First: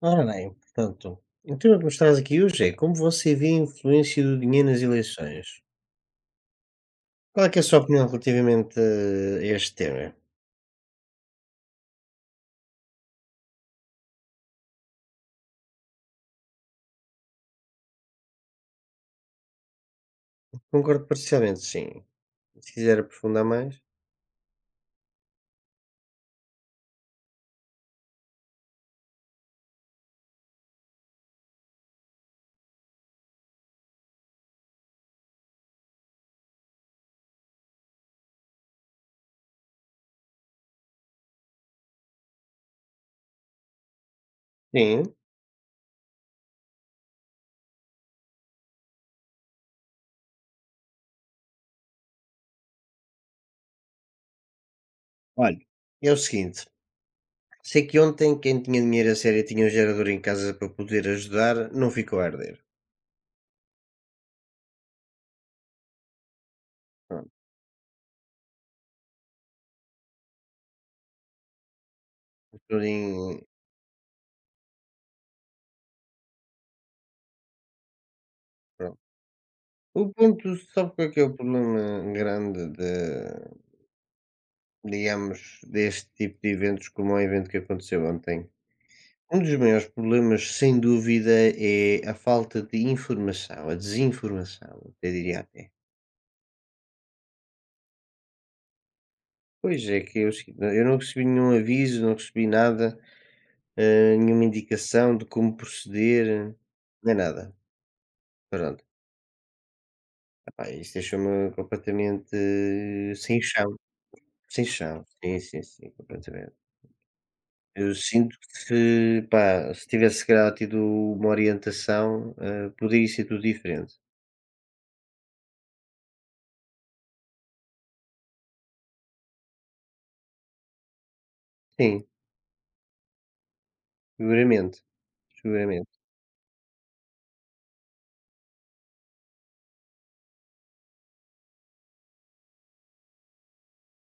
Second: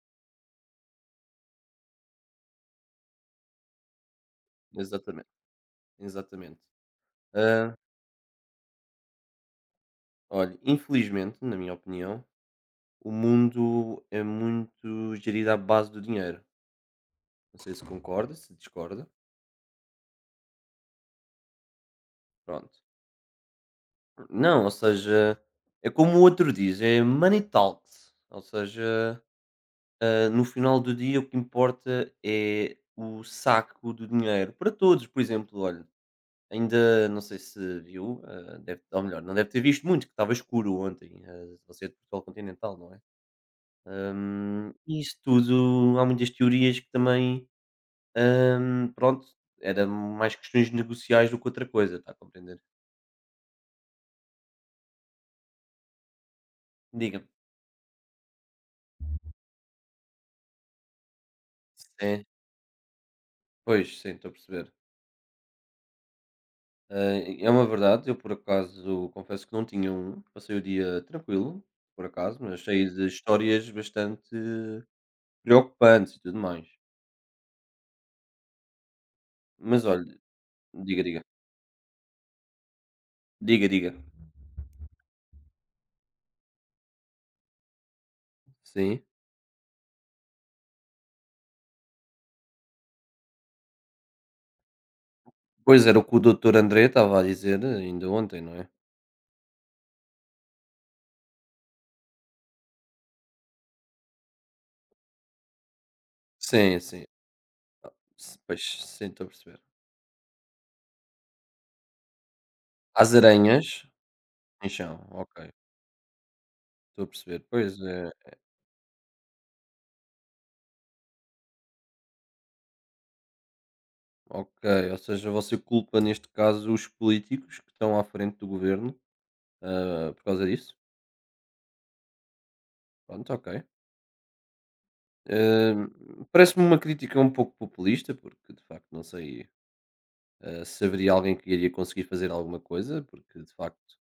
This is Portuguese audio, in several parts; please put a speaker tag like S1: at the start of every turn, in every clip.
S1: Ora bem, portanto, o tema que nos traz aqui hoje é como você vê a influência do dinheiro nas
S2: Exatamente,
S1: eleições?
S2: exatamente.
S1: Qual é que é a
S2: Hã,
S1: sua opinião relativamente a este tema?
S2: olha, infelizmente, na minha opinião, o mundo é muito gerido à base do dinheiro. Não sei se concorda, se discorda.
S1: Concordo parcialmente, sim. Se
S2: Pronto.
S1: quiser aprofundar mais.
S2: Não, ou seja, é como o outro diz, é money talks. Ou seja, no final do dia o que importa é o saco do dinheiro para todos. Por exemplo, olha, ainda não sei se viu, deve ou melhor, não deve ter visto muito, que estava escuro ontem. Você é de Portugal continental, não é? E
S1: Sim.
S2: isso tudo, há muitas teorias que também, pronto, era mais questões negociais do que outra coisa, está a compreender?
S1: Olha, é o seguinte,
S2: Diga-me.
S1: sei que ontem quem tinha dinheiro a sério e tinha um gerador em casa para poder ajudar, não ficou a
S2: Sim,
S1: arder.
S2: pois, sim, estou a perceber.
S1: Pronto.
S2: É uma verdade, eu por acaso confesso que não tinha um, passei o dia tranquilo, por acaso, mas
S1: Tudo
S2: cheio de
S1: em-
S2: histórias bastante preocupantes e tudo mais.
S1: Pronto.
S2: Mas
S1: O
S2: olha,
S1: ponto, sabe
S2: diga,
S1: qual é que
S2: diga,
S1: é o problema grande de,
S2: diga, diga,
S1: digamos, deste tipo de eventos como o evento que aconteceu ontem?
S2: sim.
S1: Um dos maiores problemas, sem dúvida, é a falta de informação, a desinformação, eu diria até.
S2: Pois era o que o doutor André estava a dizer ainda ontem, não é?
S1: Pois é, que é eu não recebi nenhum aviso, não recebi nada, nenhuma indicação de como proceder,
S2: Sim, sim.
S1: nem nada.
S2: S pois,
S1: Pronto,
S2: sim, estou a perceber.
S1: epá, isso deixou-me completamente
S2: Às
S1: sem chão,
S2: aranhas
S1: sem
S2: em chão,
S1: chão, sim,
S2: ok,
S1: sim, sim, completamente.
S2: estou a perceber. Pois
S1: Eu
S2: é,
S1: sinto que se, pá, se tivesse se calhar tido uma orientação, poderia ser tudo diferente.
S2: ok, ou seja, você culpa neste caso os políticos que estão à frente do governo, por causa disso?
S1: Sim,
S2: Pronto, ok.
S1: seguramente,
S2: Hum,
S1: seguramente.
S2: parece-me uma crítica um pouco populista, porque de facto não sei, se haveria alguém que iria conseguir fazer alguma coisa, porque de facto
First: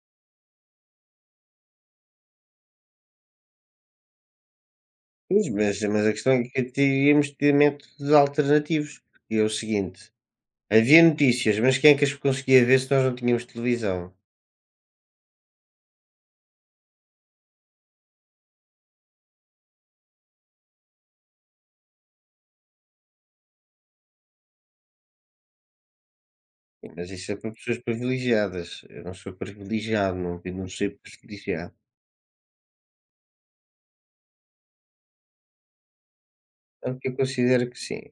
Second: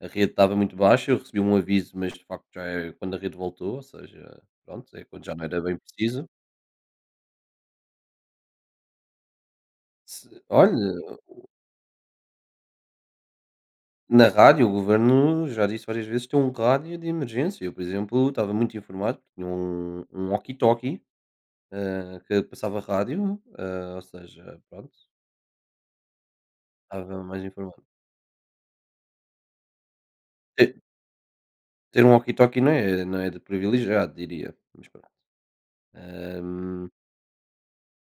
S2: a rede estava muito baixa, eu recebi um aviso, mas de facto já é quando a rede voltou, ou seja, pronto, é quando já não
S1: Pois,
S2: era bem
S1: mas a
S2: preciso.
S1: questão é que teríamos de ter métodos alternativos, e é o seguinte:
S2: Se, olha,
S1: havia notícias, mas quem é que as conseguia ver se nós não tínhamos televisão?
S2: na rádio, o governo já disse várias vezes tem um rádio de emergência. Eu, por exemplo, estava muito informado, tinha um walkie-talkie que passava rádio, ou seja, pronto,
S1: Sim, mas
S2: estava
S1: isso é
S2: mais
S1: para pessoas
S2: informado.
S1: privilegiadas. Eu não sou privilegiado, não, não
S2: Ter,
S1: sei privilegiado.
S2: ter um walkie-talkie não é, não é de privilegiado, diria. Mas pronto. Ahm,
S1: É o que eu considero que sim.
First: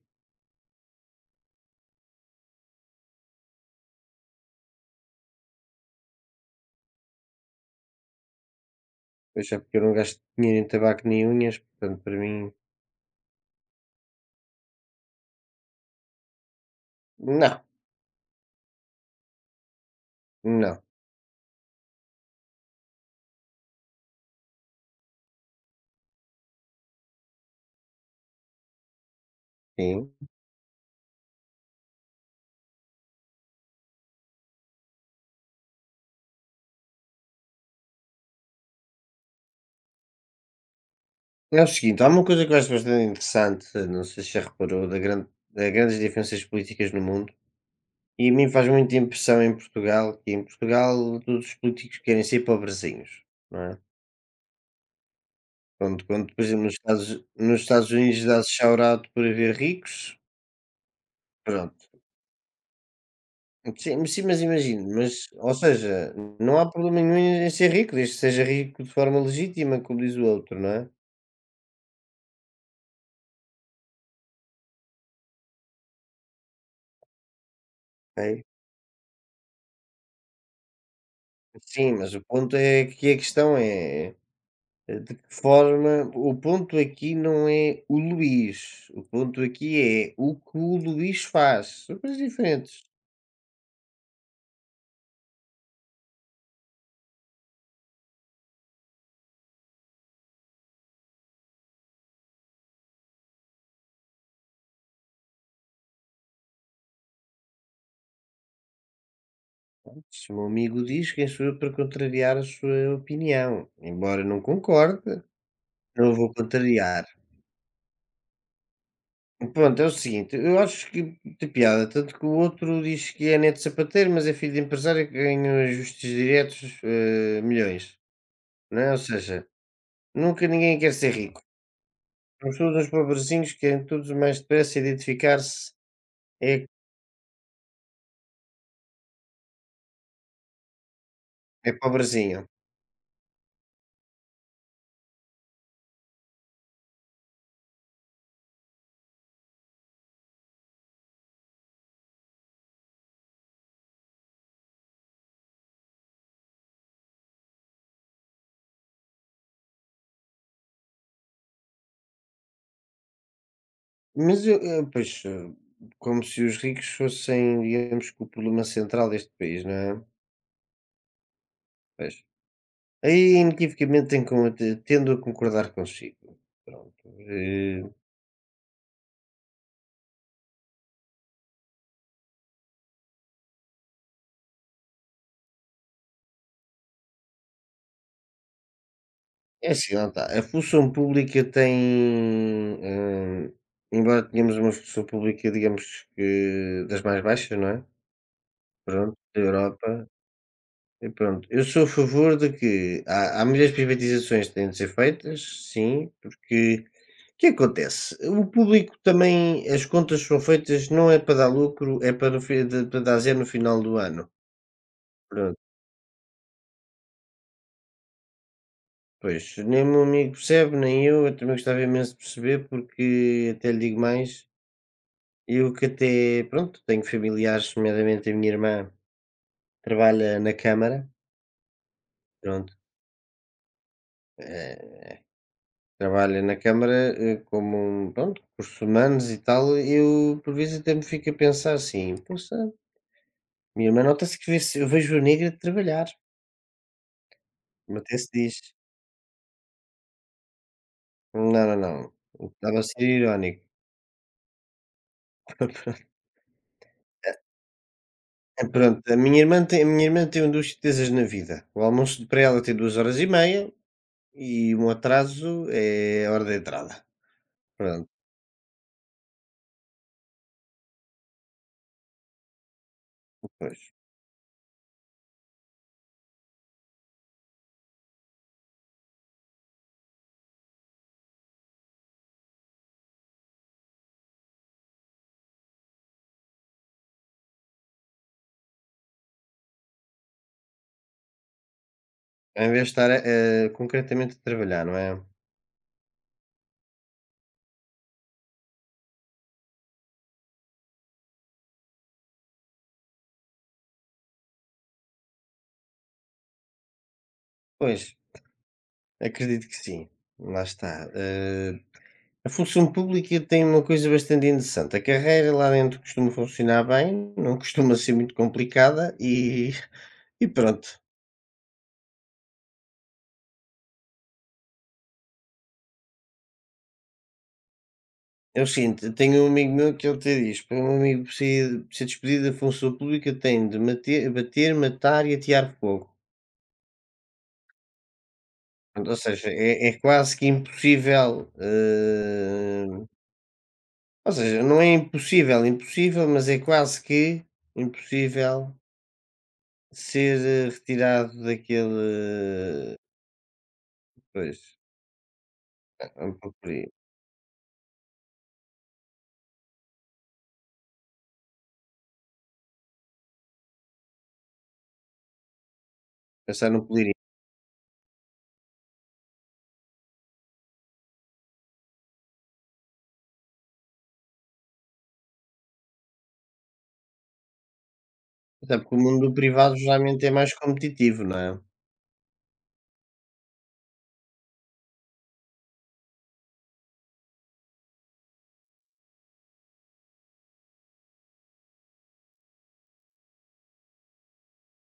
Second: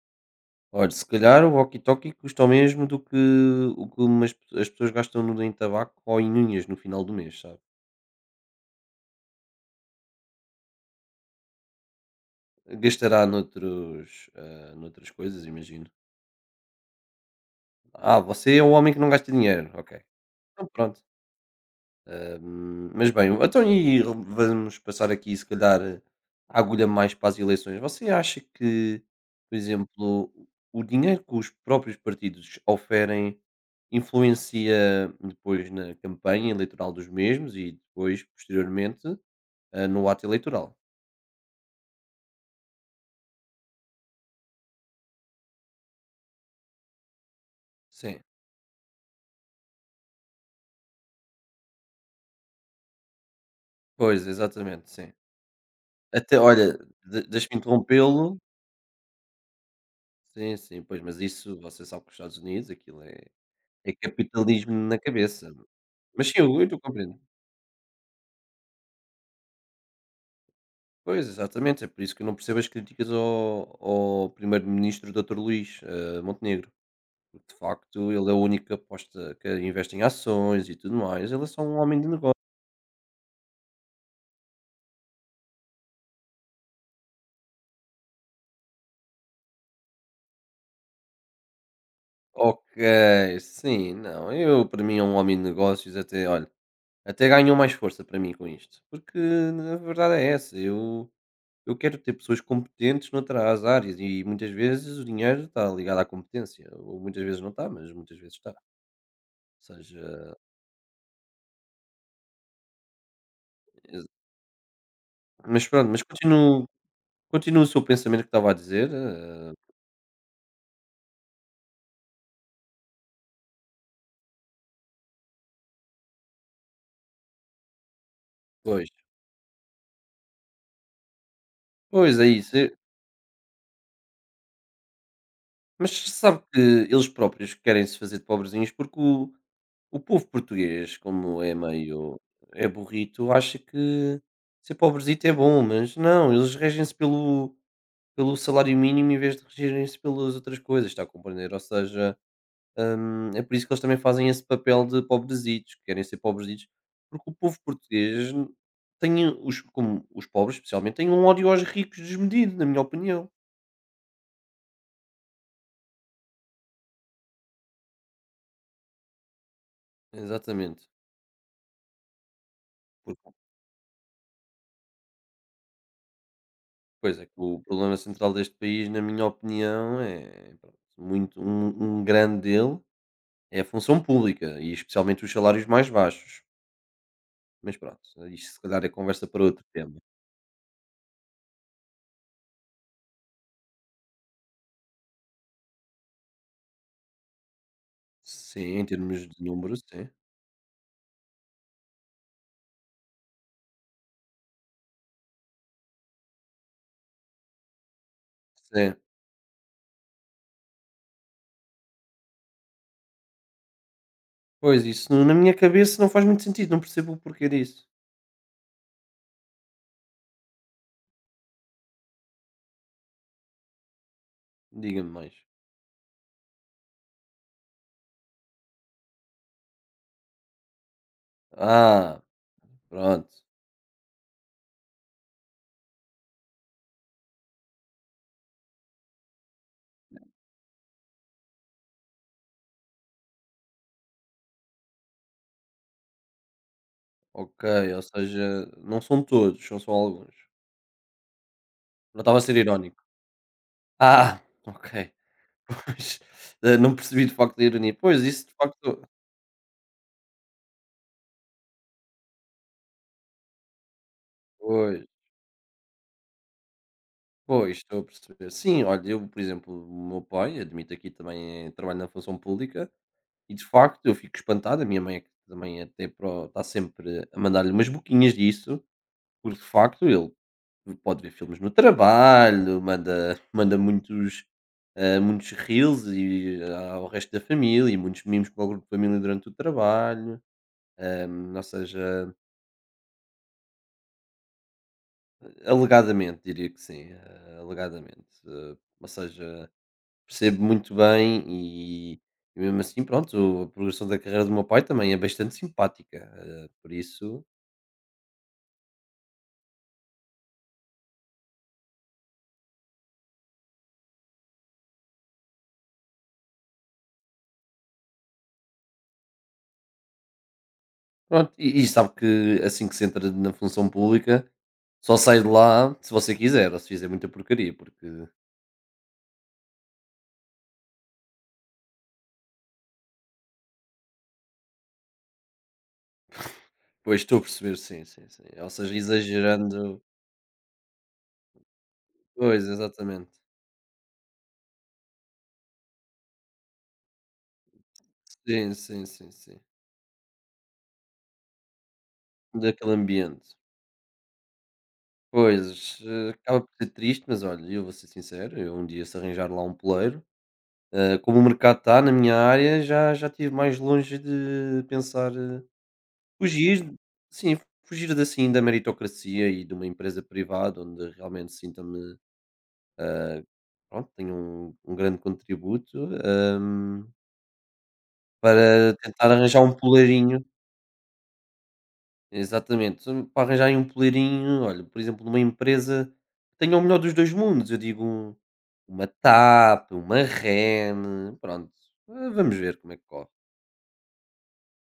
S2: olha, se calhar o walkie-talkie custa o mesmo do que o que as pessoas gastam no, em tabaco ou em unhas no final do mês, sabe?
S1: Pois é, porque eu não gasto dinheiro em tabaco nem unhas, portanto, para mim,
S2: Gastará noutros, noutras coisas, imagino.
S1: não,
S2: Ah, você é o homem que não gasta dinheiro. Ok. Então
S1: não,
S2: pronto. Mas bem, então e vamos passar aqui, se calhar, a agulha mais para as eleições. Você acha que, por
S1: sim.
S2: exemplo, o dinheiro que os próprios partidos oferem influencia depois na campanha eleitoral dos mesmos e depois, posteriormente, no ato eleitoral?
S1: É o seguinte: há uma coisa que eu acho bastante interessante, não sei se já reparou, da grande, das grandes diferenças políticas no mundo.
S2: Sim,
S1: E a mim faz muita impressão em Portugal, que em Portugal todos os políticos querem ser pobrezinhos, não é?
S2: pois, exatamente, sim.
S1: Quando, quando
S2: Até,
S1: por exemplo,
S2: olha, deixa-me
S1: Nos Estados Unidos
S2: interrompê-lo.
S1: dá-se chaurado por haver ricos,
S2: Sim, sim, pois, mas isso você
S1: pronto.
S2: sabe que os Estados Unidos, aquilo é
S1: Sim, sim, mas
S2: capitalismo
S1: imagino,
S2: na
S1: mas,
S2: cabeça.
S1: ou seja,
S2: Mas sim,
S1: não
S2: eu
S1: há
S2: te
S1: problema nenhum
S2: compreendo.
S1: em ser rico, desde que seja rico de forma legítima, como diz o outro, não é?
S2: Pois, exatamente, é por isso que eu não percebo as críticas ao primeiro-ministro Doutor Luís, Montenegro, porque de facto ele é o
S1: Ok?
S2: único que aposta que investe em ações e tudo mais, ele é só um
S1: Sim,
S2: homem de
S1: mas o
S2: negócio.
S1: ponto é que a questão é de que forma. O ponto aqui não é o Luís, o ponto aqui é o que o Luís faz. São coisas
S2: Ok,
S1: diferentes.
S2: sim, não, eu para mim é um homem de negócios até, olha, até ganhou mais força para mim com isto, porque a verdade é essa, eu quero ter pessoas competentes noutras áreas e muitas vezes o dinheiro está ligado à competência, ou muitas vezes não está, mas muitas vezes está. Ou
S1: Se
S2: seja,
S1: o meu amigo diz, quem sou eu para contrariar a sua opinião?
S2: ex
S1: Embora eu não concorde,
S2: mas pronto, mas
S1: não vou
S2: continuo
S1: contrariar.
S2: continuo o seu pensamento que estava a dizer,
S1: Pronto, é o seguinte, eu acho que de piada, tanto que o outro diz que é neto de sapateiro, mas é filho de empresário que ganha ajustes diretos milhões, não
S2: pois,
S1: é? Ou seja, nunca ninguém quer ser rico.
S2: pois é isso,
S1: Somos todos uns pobrezinhos que querem todos o mais depressa identificar-se
S2: mas sabe que
S1: é,
S2: eles próprios querem se fazer de pobrezinhos porque o povo português, como é
S1: é
S2: meio
S1: pobrezinho.
S2: é burrito, acha que ser pobrezito é bom, mas não, eles regem-se pelo salário mínimo em vez de regerem-se pelas outras coisas, está a compreender? Ou seja, é por isso que eles também fazem esse papel de pobrezitos, que querem ser pobrezitos, porque o povo português tem, como os pobres especialmente, têm um ódio aos ricos desmedido, na minha opinião.
S1: Mas eu, pois, como se os ricos fossem, digamos, que o problema central deste país, não é?
S2: Exatamente.
S1: Pois. Aí,
S2: Porque,
S1: inequivocamente, tenho con te tendo a concordar consigo. Pronto,
S2: pois é, que o
S1: eh,
S2: problema central deste país, na minha opinião, é pronto, muito um grande dele é a função pública e especialmente os salários mais baixos. Mas pronto, isto se calhar é conversa para outro
S1: é assim,
S2: tema.
S1: lá está, a função pública tem, hum, embora tenhamos uma função pública, digamos que das mais baixas, não é,
S2: Sim, em
S1: pronto,
S2: termos
S1: da
S2: de números,
S1: Europa,
S2: sim.
S1: e pronto. Eu sou a favor de que há muitas privatizações que têm de ser feitas, sim, porque o que acontece? O
S2: Sim.
S1: público também as contas são feitas não é para dar lucro, é para o fi de para dar zero no final do ano,
S2: Pois, isso na minha
S1: pronto.
S2: cabeça não faz muito sentido, não percebo o porquê disso.
S1: Pois, nem o meu amigo percebe, nem eu, eu também gostava imenso de perceber, porque até lhe digo mais,
S2: Diga-me mais.
S1: eu que até, pronto, tenho familiares, nomeadamente a minha irmã trabalha na Câmara,
S2: Ah,
S1: pronto,
S2: pronto.
S1: eh, trabalha na Câmara como, um, pronto, recursos humanos e tal, eu por vezes até me fico a pensar assim, poxa, minha irmã nota-se que vê eu vejo a negra de trabalhar,
S2: Ok, ou
S1: até se diz,
S2: seja, não são todos, são só alguns.
S1: não, não,
S2: Não estava a
S1: não,
S2: ser
S1: estava a
S2: irónico.
S1: ser irónico.
S2: Ah, ok. Pois, não percebi de facto a ironia. Pois, isso de
S1: É,
S2: facto.
S1: pronto, a minha irmã tem 2 certezas na vida. O almoço de- para ela tem 2 horas e meia e um
S2: Pois,
S1: atraso é a hora da entrada.
S2: pois, estou a
S1: Pronto,
S2: perceber. Sim, olha, eu, por exemplo, o meu pai, admito aqui também, trabalho na função pública e de
S1: pois.
S2: facto eu fico espantado. A minha mãe é que também até pro, está sempre a mandar-lhe umas boquinhas disso, porque de facto ele pode ver filmes no trabalho, manda muitos, muitos reels e ao resto da família e muitos memes para o grupo de família durante o trabalho, ou seja,
S1: Em vez de estar, concretamente a trabalhar, não é?
S2: alegadamente diria que sim, alegadamente. Ou seja, percebo muito bem e e mesmo assim pronto, a progressão da carreira do meu pai também é bastante simpática, por isso
S1: Pois, acredito que sim, lá está. A função pública tem uma coisa bastante interessante, a carreira lá dentro costuma funcionar bem, não costuma ser muito complicada e e pronto.
S2: pronto, e sabe que assim que se entra na função pública, só sai de lá se você quiser, ou se fizer muita porcaria, porque
S1: É o seguinte, eu tenho um amigo meu que ele até diz: para um amigo ser, ser despedido da função pública tem de bater, matar e atear fogo.
S2: pois estou a perceber, sim, sim, sim. Ou seja,
S1: Portanto, ou seja, é
S2: exagerando.
S1: quase que impossível.
S2: Pois, exatamente.
S1: Ou seja, não é impossível, impossível, mas é quase que impossível
S2: Sim, sim, sim, sim.
S1: ser retirado
S2: Daquele
S1: daquele.
S2: ambiente.
S1: Pois,
S2: Pois,
S1: é um pouco
S2: acaba por
S1: por aí.
S2: ser triste, mas olha, eu vou ser sincero, eu um dia se arranjar lá um poleiro, como o mercado está na minha área, já estive mais longe de pensar
S1: Pensar no
S2: fugir,
S1: poderia.
S2: sim, fugir de, assim da meritocracia e de uma empresa privada onde realmente sinta-me, pronto, tenho um grande contributo, hum,
S1: Até
S2: para
S1: porque o mundo
S2: tentar
S1: do
S2: arranjar um
S1: privado geralmente é
S2: poleirinho,
S1: mais competitivo, não é?
S2: exatamente, para arranjar aí um poleirinho, olha, por exemplo, numa empresa que tenha o melhor dos 2 mundos, eu digo um, uma TAP, uma REN, pronto, vamos ver como é que corre.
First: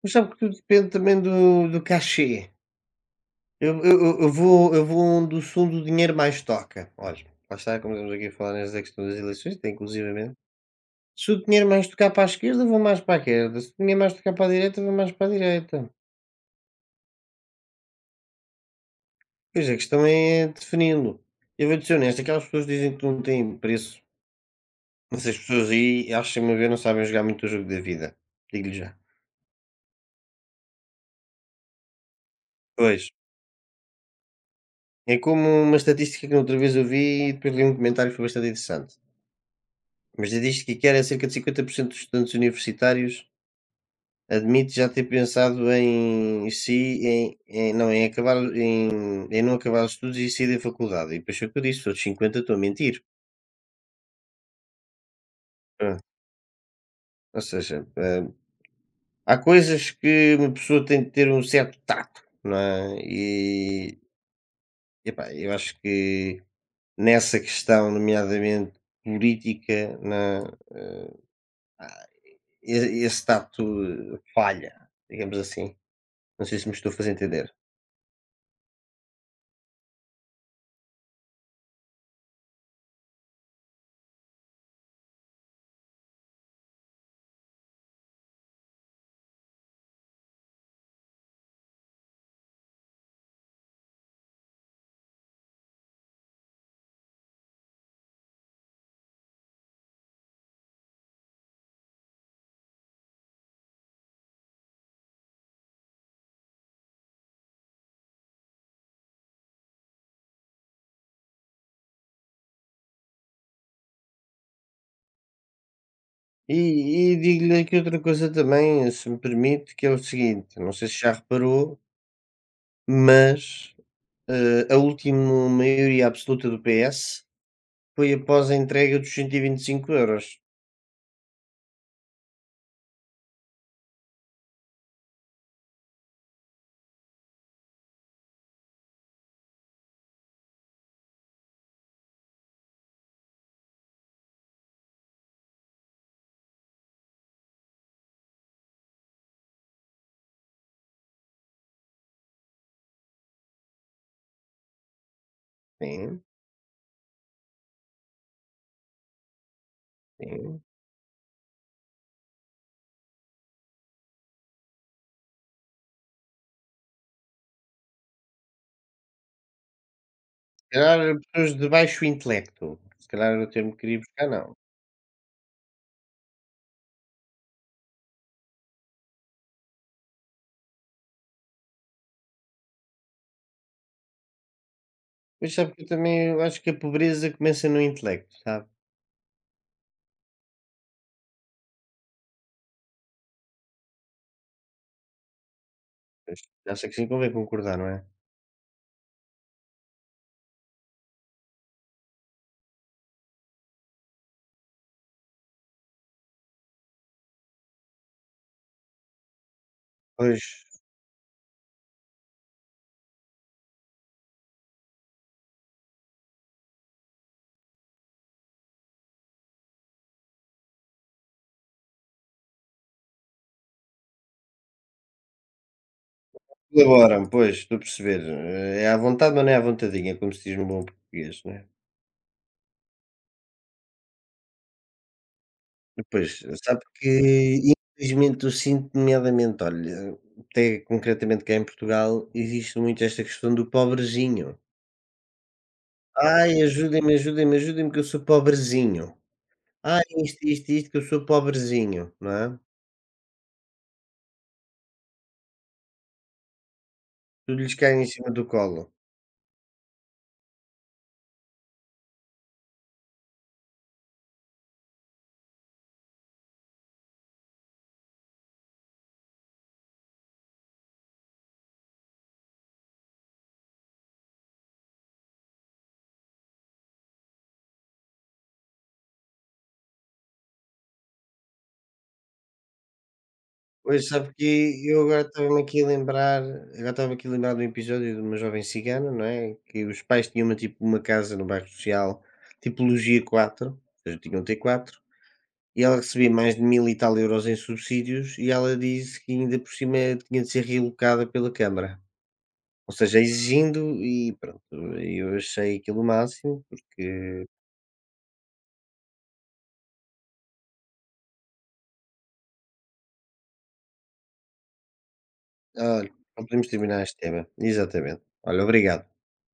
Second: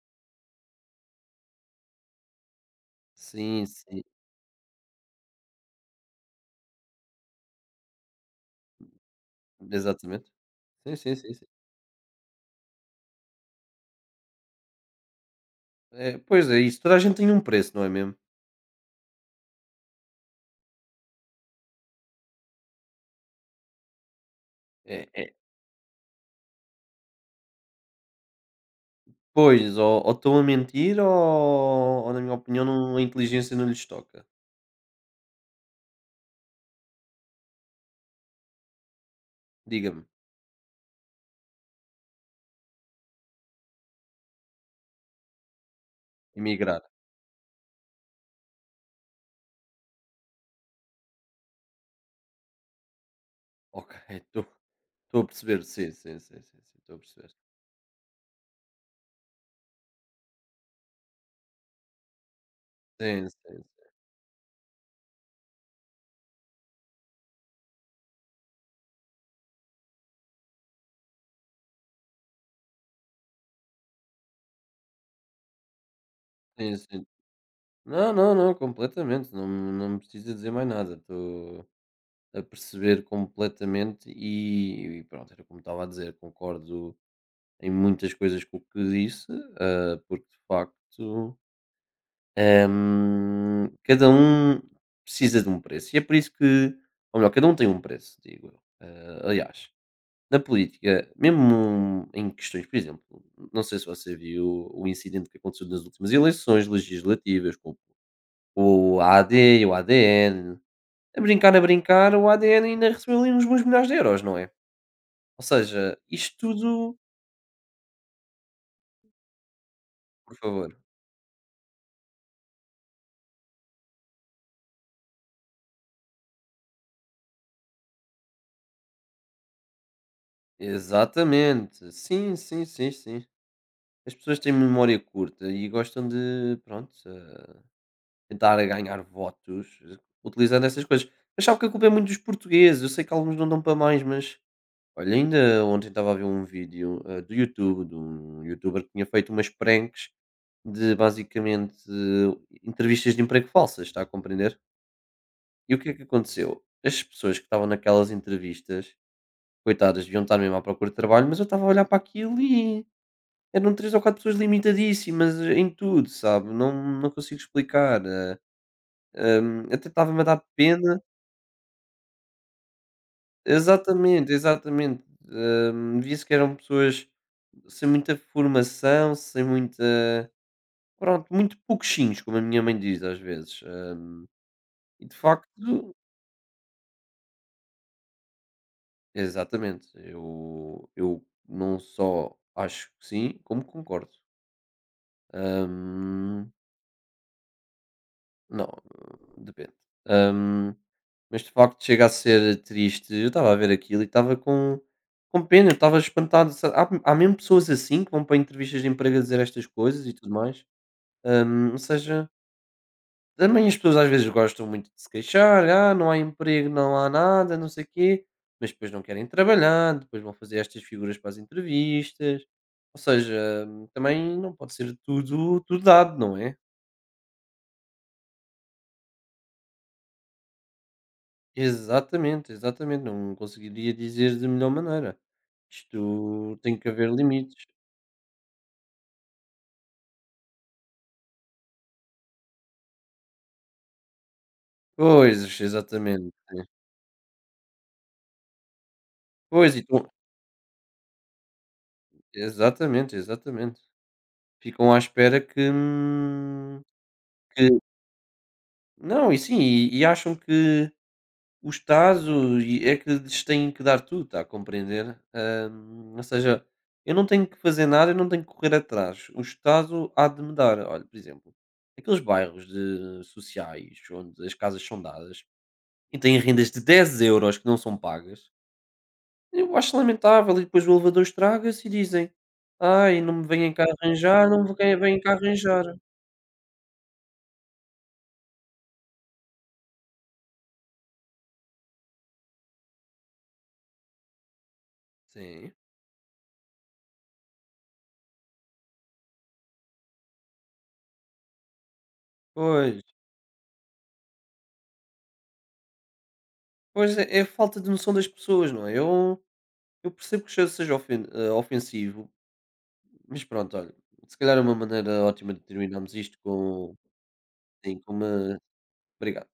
S1: Mas sabe que tudo depende também do cachê.
S2: Sim,
S1: Eu eu
S2: sim,
S1: eu eu vou eu vou onde o som do dinheiro mais toca. Olha, lá está, como estamos aqui a falar nesta questão das eleições, até
S2: exatamente.
S1: inclusivamente,
S2: Sim, sim,
S1: se
S2: sim,
S1: o
S2: sim.
S1: dinheiro mais tocar para a esquerda, vou mais para a esquerda, se o dinheiro mais tocar para a direita, vou mais para a direita.
S2: Pois é isso, toda a gente tem um preço, não é mesmo?
S1: Pois a questão é definindo lo eu vou dizer ser honesto, aquelas pessoas dizem que não têm preço,
S2: É é
S1: essas pessoas aí, acho-me a ver, não sabem jogar muito o jogo da vida, digo-lhe já.
S2: Pois, ou estão a mentir ou na minha opinião não a
S1: Pois,
S2: inteligência não lhes toca.
S1: é como uma estatística que na outra vez eu vi e depois li um comentário que foi bastante interessante.
S2: Diga-me,
S1: Uma estatística que era cerca de 50% dos estudantes universitários admite já ter pensado em
S2: emigrar.
S1: si, não, em não acabar os estudos e sair da faculdade. E depois foi o que eu disse, todos 50 estou a mentir.
S2: Ok, estou a perceber, sim,
S1: Ah,
S2: sim, sim, sim, sim, estou a perceber.
S1: ou seja, há coisas que uma pessoa tem de ter um certo tato, não é?
S2: Sim, sim,
S1: E, epá, eu acho que nessa questão, nomeadamente política, não é? Ah, esse tato falha, digamos assim. Não sei se me
S2: sim, sim,
S1: estou a
S2: sim.
S1: fazer entender.
S2: Não, não, não, completamente, não me precisa dizer mais nada, estou a perceber completamente e pronto, era como estava a dizer, concordo em muitas coisas com o que disse, porque de facto cada um precisa de um preço e é por isso que, ou melhor, cada um tem um preço, digo eu. Aliás, na política, mesmo em questões, por exemplo, não sei se você viu o incidente que aconteceu nas últimas eleições legislativas com o AD e o ADN. A brincar, o ADN ainda recebeu ali uns bons milhares de euros, não é? Ou seja, isto tudo,
S1: E digo-lhe aqui outra coisa também, se me permite, que é o
S2: por
S1: seguinte, não
S2: favor.
S1: sei se já reparou, mas, a última maioria absoluta do PS foi após a entrega dos 125€.
S2: Exatamente. Sim, sim, sim, sim. As pessoas têm memória curta e gostam de, pronto, tentar ganhar votos utilizando essas coisas. Mas sabe que a culpa é muito dos portugueses. Eu sei que alguns não dão para mais, mas olha, ainda ontem estava a ver um vídeo do YouTube, de um youtuber que tinha feito umas pranks de basicamente entrevistas de emprego falsas, está a compreender? E o que é que
S1: Sim,
S2: aconteceu? As pessoas que estavam naquelas entrevistas, coitadas, deviam estar mesmo
S1: sim.
S2: à procura de trabalho, mas eu estava a olhar para aquilo e eram 3 ou 4 pessoas limitadíssimas em tudo, sabe, não consigo explicar, até estava-me a dar
S1: Se calhar
S2: pena
S1: pessoas de baixo intelecto, se calhar o termo que queria buscar
S2: exatamente,
S1: não.
S2: exatamente, via-se que eram pessoas sem muita formação, sem muita pronto, muito pouquinhos como a minha mãe diz às vezes, e de
S1: Mas sabe que eu
S2: facto
S1: também eu acho que a pobreza começa no intelecto, sabe?
S2: exatamente, eu não só acho que sim, como concordo.
S1: Pois,
S2: Hum
S1: já sei que sim, convém concordar, não é?
S2: Não, depende. Hum, mas de facto chega a ser triste. Eu estava a ver aquilo e estava com pena, eu estava espantado. Há, há mesmo pessoas assim que vão para entrevistas de emprego a dizer estas coisas e tudo
S1: Pois,
S2: mais. Ou seja, também as pessoas às vezes gostam muito de se queixar, não há emprego, não há nada, não sei o quê, mas depois não querem trabalhar, depois vão fazer estas figuras para as entrevistas. Ou seja, também não pode ser tudo, tudo dado, não é?
S1: colaboram, pois, estou a perceber. É à vontade, mas não é à vontadinha, como se diz no bom português, não é?
S2: Exatamente, exatamente, não conseguiria dizer de melhor maneira.
S1: Pois,
S2: Isto tem
S1: sabe
S2: que haver
S1: que
S2: limites.
S1: infelizmente eu sinto, nomeadamente, olha, até concretamente cá em Portugal, existe muito esta questão do pobrezinho.
S2: Pois, exatamente. É.
S1: Ai, ajudem-me, ajudem-me, ajudem-me que eu sou pobrezinho.
S2: Pois, e tu
S1: Ai, isto, que eu sou pobrezinho, não é?
S2: exatamente, exatamente. Ficam à espera
S1: Tudo lhes
S2: que
S1: cai em cima do colo.
S2: não, e sim, e acham que o Estado e é que lhes têm que dar tudo, está a compreender? Ou seja, eu não tenho que fazer nada, eu não tenho que correr atrás. O Estado há de me dar. Olha, por exemplo, aqueles bairros de sociais onde as casas são dadas, e têm rendas de 10 euros que não são pagas, eu acho lamentável. E depois o elevador estraga-se e dizem: "Ai, não me venham cá
S1: Pois, sabe
S2: arranjar, não me
S1: que
S2: venham
S1: eu
S2: venham
S1: agora
S2: cá
S1: estava-me
S2: arranjar".
S1: aqui a lembrar, agora estava aqui a lembrar de um episódio de uma jovem cigana, não é? Que os pais tinham uma, tipo, uma casa no bairro social, tipologia 4 ou seja, tinham T4,
S2: Sim,
S1: e ela recebia mais de 1000 e tal euros em subsídios e ela disse que ainda por cima tinha de ser realocada pela Câmara. Ou
S2: pois.
S1: seja, exigindo e pronto, eu achei aquilo o máximo,
S2: Pois é, é
S1: porque
S2: falta de noção das pessoas, não é? Eu percebo que já seja ofen ofensivo, mas pronto, olha, se calhar é uma maneira ótima de
S1: olha,
S2: terminarmos isto
S1: não podemos
S2: com
S1: terminar este tema.
S2: sim, com
S1: Exatamente.
S2: uma
S1: Olha, obrigado.
S2: obrigado.